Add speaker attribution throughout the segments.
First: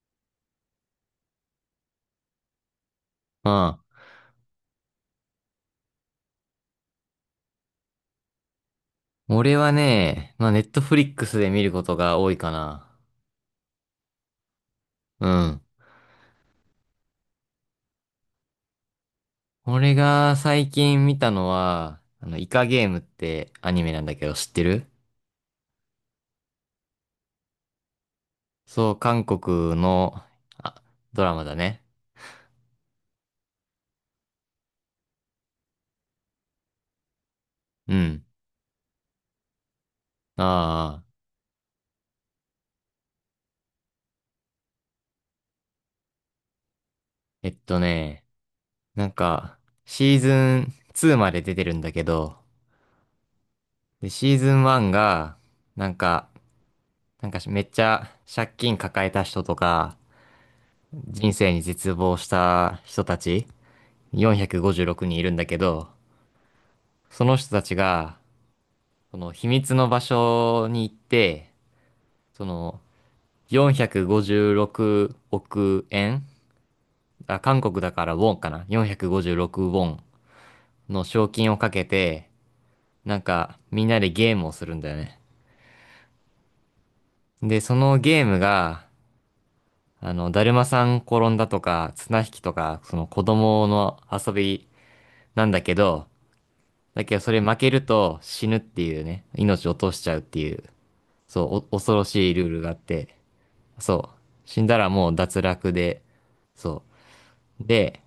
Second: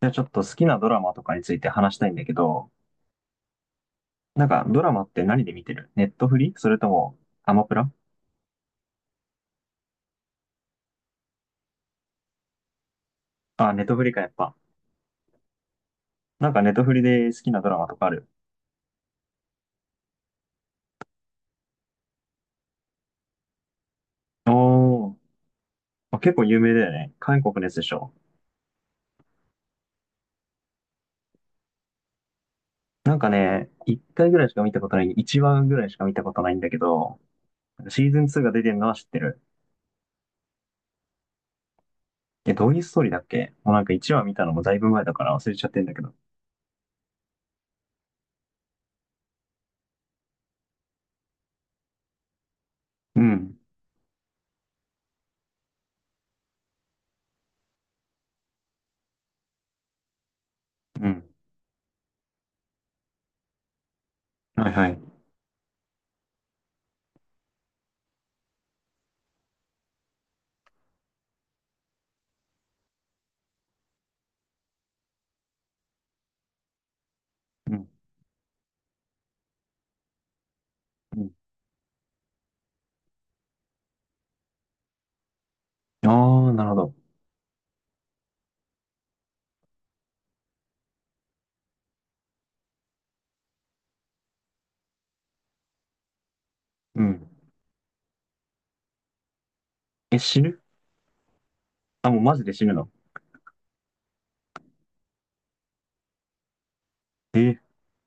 Speaker 1: じゃあちょっと好きなドラマとかについて話したいんだけど、
Speaker 2: あ
Speaker 1: なんかドラマって何で見てる？ネットフリそれともアマプラ？
Speaker 2: あ、俺はね、まあ、ネットフリックスで見ることが多いかな。
Speaker 1: あ、ネットフリかやっぱ。
Speaker 2: うん。
Speaker 1: なんかネットフリで好きなドラマとかある？
Speaker 2: 俺が最近見たのは、イカゲームってアニメなんだけど知ってる？
Speaker 1: おー、あ結構有名だよね。韓国のやつでしょ。
Speaker 2: そう、韓国の、あ、ドラマだね。
Speaker 1: なんかね、1話ぐらいしか見たことないんだけど、
Speaker 2: う
Speaker 1: シーズ
Speaker 2: ん。
Speaker 1: ン2が出てるのは知ってる。
Speaker 2: ああ、
Speaker 1: え、どういうストーリーだっけ？もうなんか1話見たのもだいぶ前だから忘れちゃってんだけど。
Speaker 2: えっとね、なんか、シーズン2まで出てるんだけど、
Speaker 1: うん。
Speaker 2: で、シーズン1が、なんか、なんかめっちゃ借金抱えた人とか、
Speaker 1: うん。
Speaker 2: 人生に絶望した人たち
Speaker 1: はい
Speaker 2: 456
Speaker 1: はい。
Speaker 2: 人いるんだけど、その人たちが、その秘密の場所に行って、その456億円、あ、韓
Speaker 1: う
Speaker 2: 国
Speaker 1: ん。
Speaker 2: だからウォンかな？ 456 ウォンの
Speaker 1: う
Speaker 2: 賞
Speaker 1: ん。
Speaker 2: 金をかけて、なんかみんなでゲームをするんだよね。
Speaker 1: あー、なるほど。
Speaker 2: で、そのゲームが、だるまさん転んだとか、綱引きとか、その子供の遊びなんだけど、
Speaker 1: う
Speaker 2: だけど
Speaker 1: ん。
Speaker 2: それ負けると死ぬっていうね、命を落としちゃ
Speaker 1: え、
Speaker 2: うって
Speaker 1: 死
Speaker 2: い
Speaker 1: ぬ？
Speaker 2: う。そう、お恐ろ
Speaker 1: あ、もう
Speaker 2: しい
Speaker 1: マジ
Speaker 2: ルー
Speaker 1: で
Speaker 2: ル
Speaker 1: 死
Speaker 2: があ
Speaker 1: ぬ
Speaker 2: っ
Speaker 1: の？
Speaker 2: て、そう、死んだらもう脱落で、そ
Speaker 1: えー、
Speaker 2: う。で、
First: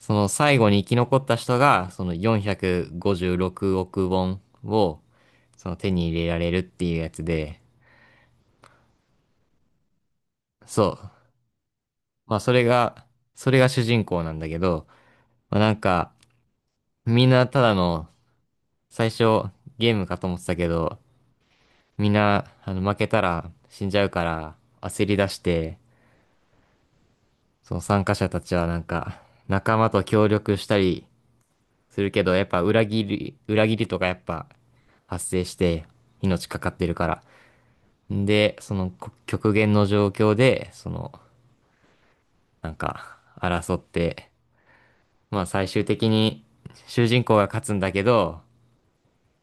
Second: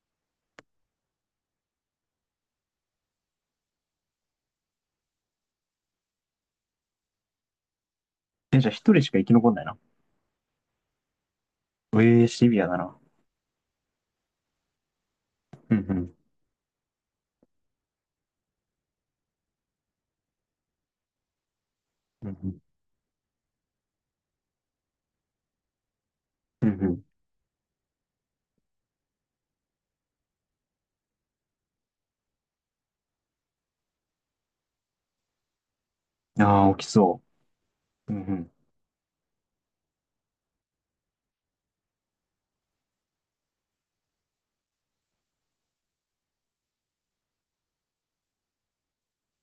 Speaker 2: その最後に生き残った人が、その456億ウォンを、その手に入れられるっていうやつで、
Speaker 1: え、じゃあ一人しか生き残んないな。
Speaker 2: そう。
Speaker 1: ええ、
Speaker 2: まあ
Speaker 1: シ
Speaker 2: そ
Speaker 1: ビ
Speaker 2: れ
Speaker 1: アだな。
Speaker 2: が、それが主人公なんだけど、まあな
Speaker 1: うん
Speaker 2: ん
Speaker 1: うん。
Speaker 2: か、みんなただの、最初ゲームかと思ってたけど、みん
Speaker 1: うん
Speaker 2: な、
Speaker 1: うん。
Speaker 2: 負けたら死んじゃうから、焦り出して、
Speaker 1: うん
Speaker 2: その参加者たちはなんか、仲間と協力したりするけど、やっぱ裏切りとかやっぱ発生して、
Speaker 1: うん。
Speaker 2: 命か
Speaker 1: あ
Speaker 2: かっ
Speaker 1: あ、
Speaker 2: て
Speaker 1: 起き
Speaker 2: るか
Speaker 1: そ
Speaker 2: ら。
Speaker 1: う。うん
Speaker 2: で、その極限の状況で、その、なんか、争って、まあ最終的に主人公が勝つんだけど、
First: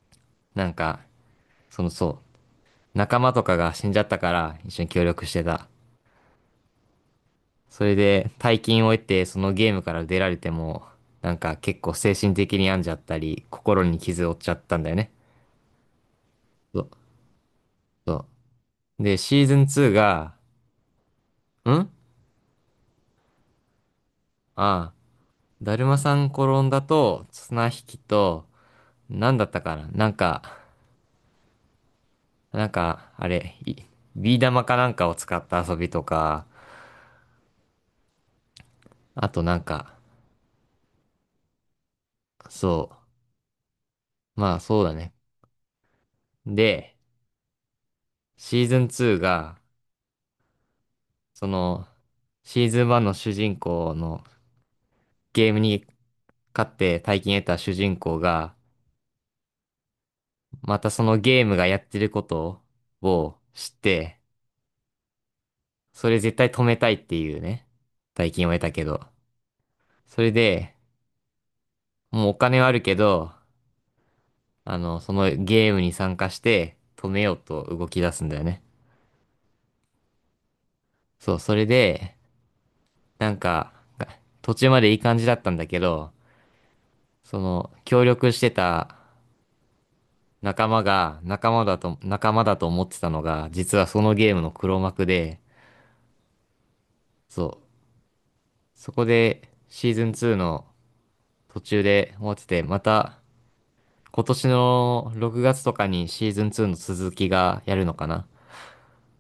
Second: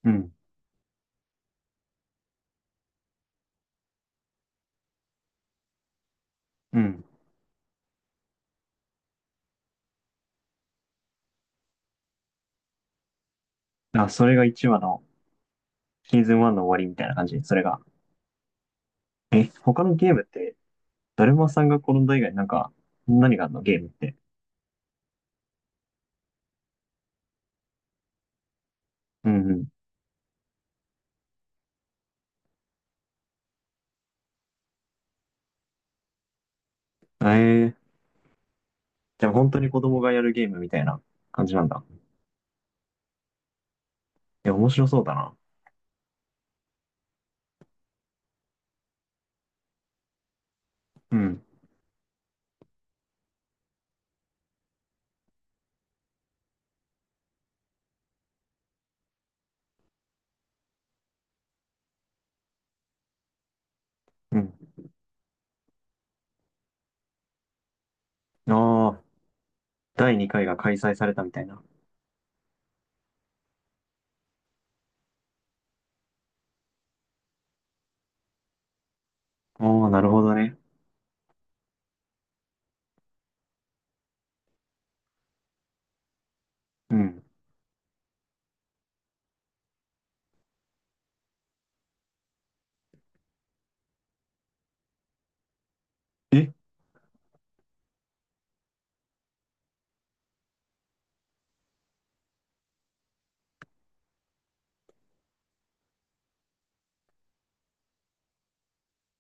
Speaker 1: うん。うん。
Speaker 2: なんか、そう、仲間とかが死んじゃったから一緒に協力してた。
Speaker 1: うん。
Speaker 2: それで大金を得てそのゲームから出られても、なんか結構精神的に病んじゃったり、心に
Speaker 1: あ、そ
Speaker 2: 傷を負
Speaker 1: れ
Speaker 2: っ
Speaker 1: が
Speaker 2: ちゃっ
Speaker 1: 1
Speaker 2: た
Speaker 1: 話
Speaker 2: んだよ
Speaker 1: の
Speaker 2: ね。
Speaker 1: シーズン1の
Speaker 2: そ
Speaker 1: 終わり
Speaker 2: う
Speaker 1: みたいな感じ、それが。
Speaker 2: そう。で、シ
Speaker 1: え、
Speaker 2: ーズン
Speaker 1: 他
Speaker 2: 2
Speaker 1: のゲームっ
Speaker 2: が、
Speaker 1: て、だるまさん
Speaker 2: ん
Speaker 1: が
Speaker 2: あ
Speaker 1: 転んだ以外なんか、何があるのゲームって？
Speaker 2: あ、だるまさん転んだと、綱引きと、
Speaker 1: う
Speaker 2: なんだっ
Speaker 1: ん
Speaker 2: た
Speaker 1: う
Speaker 2: かな、なんか、あれ、ビー玉かなんかを使った遊びとか、
Speaker 1: ん。ええ、じ
Speaker 2: あ
Speaker 1: ゃあ
Speaker 2: と
Speaker 1: 本
Speaker 2: な
Speaker 1: 当
Speaker 2: ん
Speaker 1: に子
Speaker 2: か、
Speaker 1: 供がやるゲームみたいな感じなんだ。
Speaker 2: そう、
Speaker 1: え、
Speaker 2: まあ
Speaker 1: 面
Speaker 2: そう
Speaker 1: 白
Speaker 2: だ
Speaker 1: そう
Speaker 2: ね。
Speaker 1: だな。
Speaker 2: で、シーズン2が、
Speaker 1: うん。
Speaker 2: その、シーズン1の主人公のゲームに勝って大金得た主人公が、またそのゲームがやってることを知って、
Speaker 1: うん。
Speaker 2: それ絶対止めたいっていうね、大金を得たけ
Speaker 1: ああ、
Speaker 2: ど。
Speaker 1: 第
Speaker 2: それ
Speaker 1: 2回が
Speaker 2: で、
Speaker 1: 開催されたみたいな。
Speaker 2: もうお金はあるけど、そのゲームに参加して止めようと動き出すんだよね。
Speaker 1: ああ、なるほどね。
Speaker 2: そう、それで、なんか、途中までいい感じだったんだけど、
Speaker 1: うん。
Speaker 2: その、協力してた仲間だと思ってたのが、実はそのゲームの黒幕で、
Speaker 1: え、
Speaker 2: そう、そこでシーズン2の途中で終わってて、また今年の6月とかにシーズン2の続きがやるのかな。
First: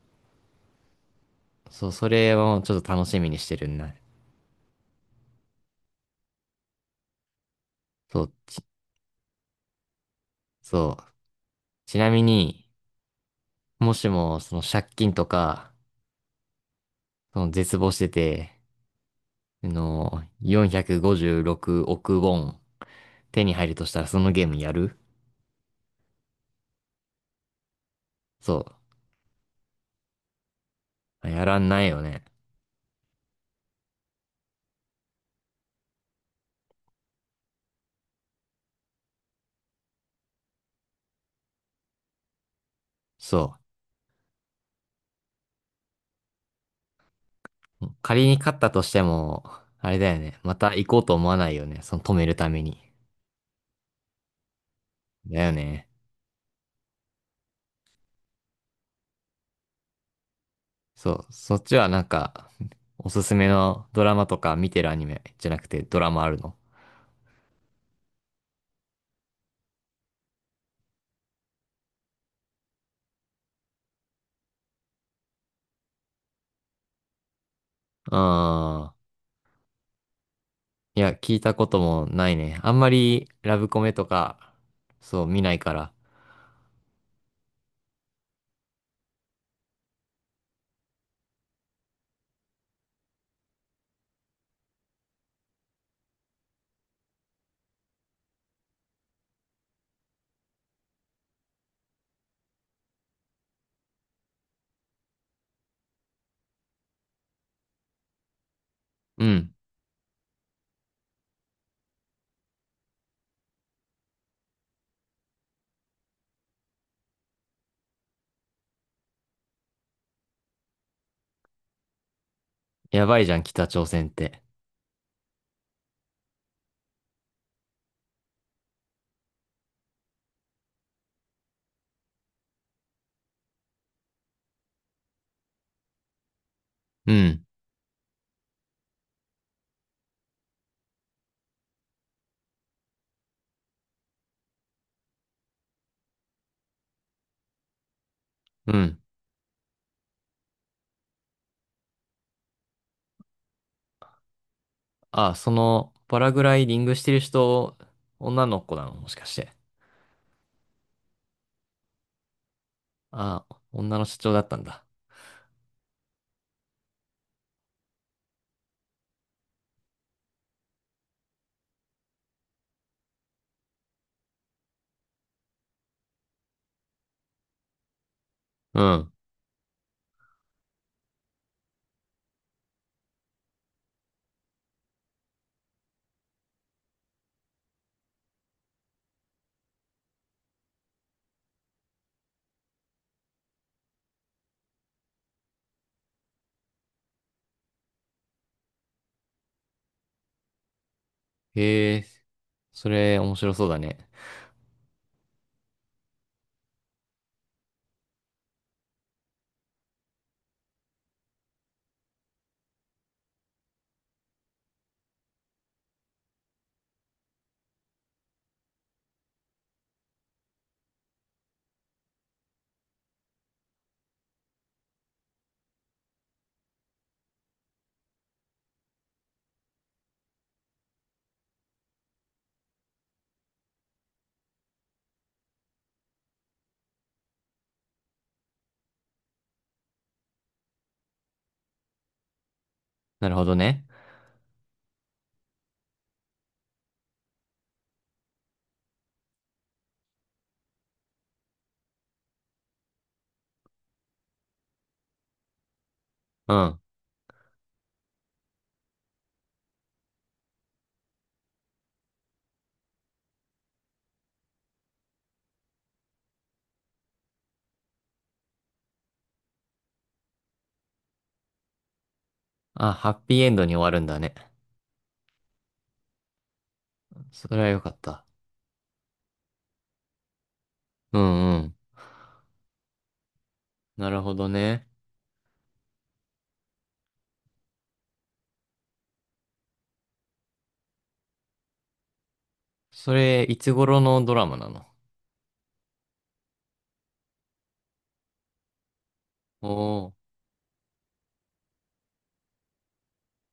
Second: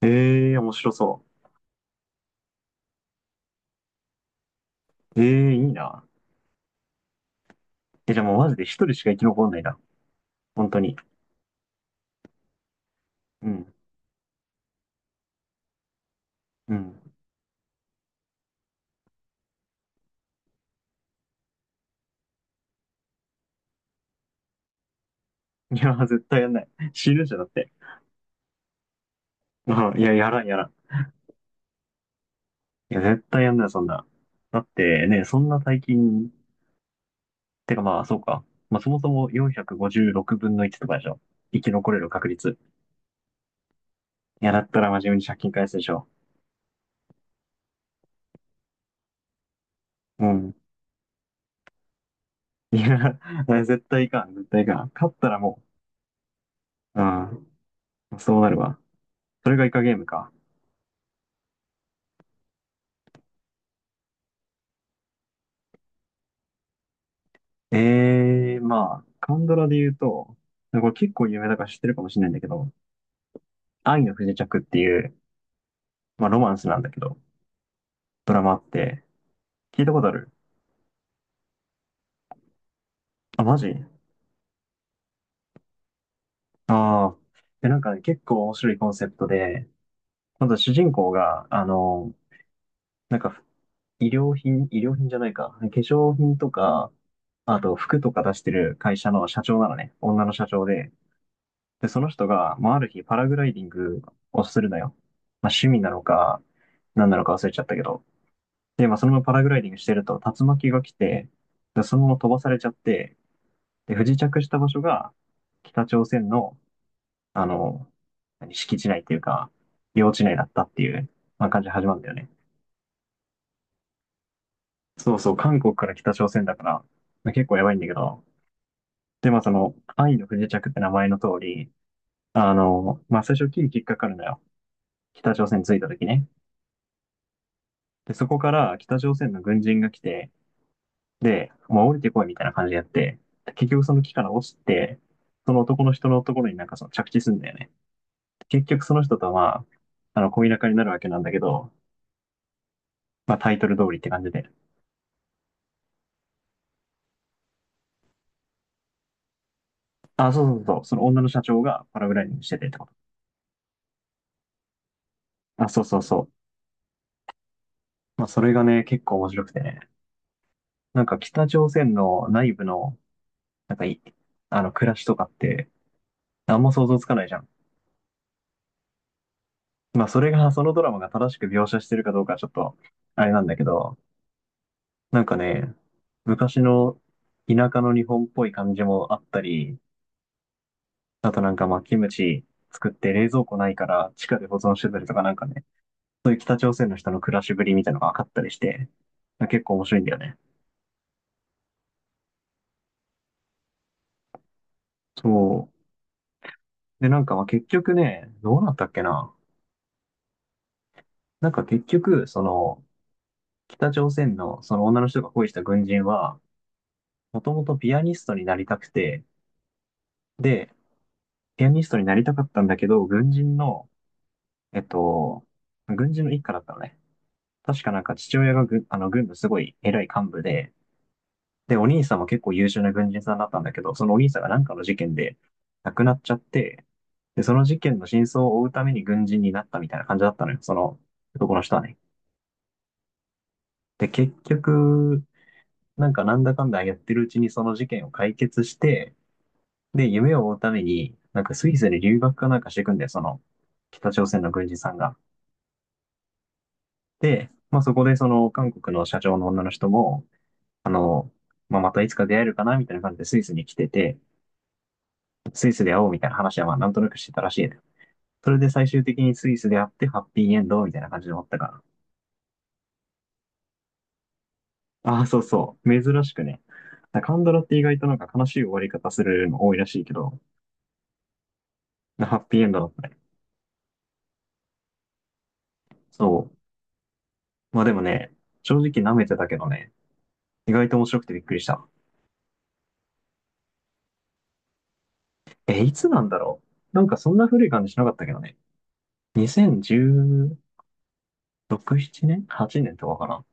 Speaker 1: ええ、面白そう。
Speaker 2: そう、それをちょっと楽しみにしてるんだ。
Speaker 1: ええいいな。え、じゃ
Speaker 2: そ
Speaker 1: あ
Speaker 2: う、
Speaker 1: もうマジで一人しか生き残んないな。本当に。
Speaker 2: そう。ちなみに、
Speaker 1: うん。
Speaker 2: もしもその借金とか、
Speaker 1: うん。
Speaker 2: その絶望してて、456億ウォン手に入るとしたらそのゲームやる？
Speaker 1: いや、絶対やんない。死ぬじゃんだって。
Speaker 2: そ
Speaker 1: うん。いや、やらん、やらん。
Speaker 2: う。やらんないよね。
Speaker 1: いや、絶対やんない、そんな。だってね、そんな大金、てかまあ、そうか。まあ、そもそも456分の1とかでしょ。生き残れる確率。
Speaker 2: そう。
Speaker 1: いや、だったら真面目に借金返すでしょ。
Speaker 2: 仮に勝ったとしても、あれだよ
Speaker 1: う
Speaker 2: ね。
Speaker 1: ん。
Speaker 2: また行こうと思わないよね。その止めるため
Speaker 1: い
Speaker 2: に。
Speaker 1: や、絶対いかん、絶対いかん。勝ったら
Speaker 2: だよ
Speaker 1: も
Speaker 2: ね。
Speaker 1: う、うん。そうなるわ。それがイカゲームか。
Speaker 2: そう。そっちはなんか、おすすめのドラマとか見てるアニメじゃなくてドラマあるの？
Speaker 1: ええまあ、韓ドラで言うと、これ結構有名だから知ってるかもしれないんだけど、愛の不時着っていう、まあロマンスなんだけど、ドラマあっ
Speaker 2: ああ、
Speaker 1: て、聞いたことある？
Speaker 2: いや、聞いたこともないね。あんまり
Speaker 1: あ、
Speaker 2: ラ
Speaker 1: マ
Speaker 2: ブ
Speaker 1: ジ？
Speaker 2: コメとか、そう、見ないから。
Speaker 1: ああ、で、なんかね、結構面白いコンセプトで、まず主人公が、なんか、医療品、医療品じゃないか、化粧品とか、あと服とか出してる会社の社長なのね、女の社長で、で、その人が、まあ、ある日パラグライディングをするのよ。まあ、趣味なのか、何なのか忘れちゃったけど。で、まあ、そのま
Speaker 2: う
Speaker 1: まパラグ
Speaker 2: ん。
Speaker 1: ライディングしてると、竜巻が来て、で、そのまま飛ばされちゃって、で、不時着した場所が、北朝鮮の、あの、何敷地内っていうか、領地内だったっていう、まあ、感じで始まるんだよね。
Speaker 2: やばいじゃん、北朝鮮って。
Speaker 1: そうそう、韓国から北朝鮮だから、まあ、結構やばいんだけど、で、まあ、その、愛の不時着って名前の通り、まあ、最初、キリキリかかるのよ。北朝鮮に着いた時ね。
Speaker 2: うん。
Speaker 1: で、そこから北朝鮮の軍人が来て、で、もう降りてこいみたいな感じでやって、で結局その木から落ちて、その男の人のところになんかその着地するんだよね。結
Speaker 2: う
Speaker 1: 局そ
Speaker 2: ん。
Speaker 1: の人とはまあ、恋仲になるわけなんだけど、まあタイトル通りって感じで。
Speaker 2: あ、その、パラグライディングしてる人、女の子なのもしかして？
Speaker 1: あ、そうそうそう、その女の社長がパラグライディングしててってこ
Speaker 2: あ、女の社長だったんだ。
Speaker 1: と。あ、そうそうそう。まあそれがね、結構面白くてね。なんか北朝鮮の内部の、なんかいあの、暮らしとかって、あんま想像つかないじゃん。
Speaker 2: うん。
Speaker 1: まあ、それが、そのドラマが正しく描写してるかどうかはちょっと、あれなんだけど、なんかね、昔の田舎の日本っぽい感じもあったり、あとなんかまあ、キムチ作って冷蔵庫ないから地下で保存してたりとかなんかね、そういう北朝鮮の人の暮らしぶりみたいなのが分かったりして、結構面白いんだよね。
Speaker 2: へえ、それ面白そうだね。
Speaker 1: そう。で、なんかまあ結局ね、どうなったっけな。なんか結局、その、北朝鮮のその女の人が恋した軍人は、もともとピアニストになりたくて、で、ピアニストになりたかったんだけど、えっと、軍人の一家だったのね。確かなんか父親が軍のすごい偉い幹部で、で、お兄さんも結構優秀な軍人さんだったんだけど、そのお兄さんがなんかの事件で亡くなっちゃって、で、その事件の真相を追うために軍人になったみたいな感じだったのよ、その男の人はね。
Speaker 2: なるほどね。
Speaker 1: で、結局、なんかなんだかんだやってるうちにその事件を解決して、で、夢を追うために、なんかスイスに留学かなんかしていくんだよ、その北朝鮮の軍人さんが。
Speaker 2: うん。
Speaker 1: で、まあそこでその韓国の社長の女の人も、あの、まあまたいつか出会えるかなみたいな感じでスイスに来てて、スイスで会おうみたいな話はまあなんとなくしてたらしいね。それで最終的にスイスで会ってハッピーエンドみたいな感じで終わったか
Speaker 2: あ、ハッピーエンドに終わるんだね。
Speaker 1: ら。ああ、そうそう。珍しくね。カン
Speaker 2: そ
Speaker 1: ド
Speaker 2: れ
Speaker 1: ラっ
Speaker 2: は
Speaker 1: て
Speaker 2: よ
Speaker 1: 意
Speaker 2: かっ
Speaker 1: 外となん
Speaker 2: た。
Speaker 1: か悲しい終わり方するの多いらしいけど、
Speaker 2: うんうん。
Speaker 1: ハッピーエンドだったね。
Speaker 2: なるほどね。
Speaker 1: そう。まあでもね、正直舐めてたけどね、意外と面白くてびっくりした。
Speaker 2: それ、いつ頃のドラマなの？
Speaker 1: え、いつなんだろう？なんかそんな古い感じしなかったけどね。
Speaker 2: おお
Speaker 1: 2010、6、7年？ 8 年とかかな。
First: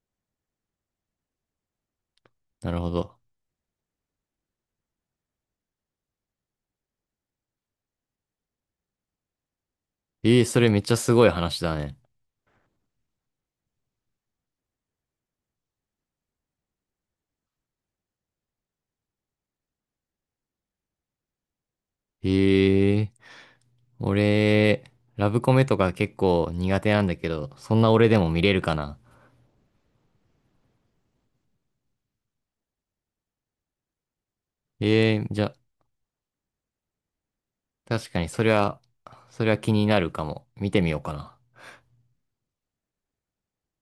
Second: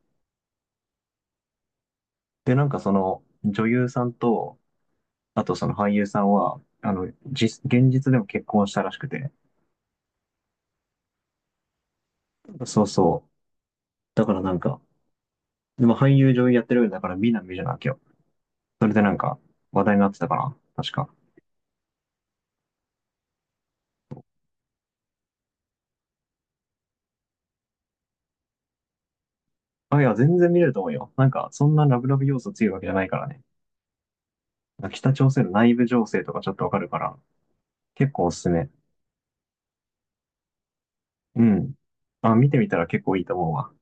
Speaker 1: で、な
Speaker 2: ー、
Speaker 1: ん
Speaker 2: なる
Speaker 1: か
Speaker 2: ほ
Speaker 1: そ
Speaker 2: ど。
Speaker 1: の女優さんと、あとその俳優さんは、現実でも結婚したらしくて。
Speaker 2: えー、それめっちゃすごい話だね。
Speaker 1: そうそう。だからなんか、でも俳優女優やってるよりだから美男美女なわけよ。それでなんか話題になってたかな。確か。
Speaker 2: ええ、俺、ラブコメとか結構苦手なんだけど、そんな俺でも見れるかな？
Speaker 1: あ、いや、全然見れると思うよ。なんか、そんなラブラブ要素強いわけじゃないからね。北
Speaker 2: ええ、
Speaker 1: 朝
Speaker 2: じ
Speaker 1: 鮮
Speaker 2: ゃ
Speaker 1: の
Speaker 2: あ、
Speaker 1: 内部情勢とかちょっとわかるから、
Speaker 2: 確
Speaker 1: 結
Speaker 2: か
Speaker 1: 構
Speaker 2: に
Speaker 1: おす
Speaker 2: そ
Speaker 1: す
Speaker 2: れ
Speaker 1: め。
Speaker 2: は、それは気になるかも。見てみようかな。
Speaker 1: うん。あ、見てみたら結構いいと思うわ。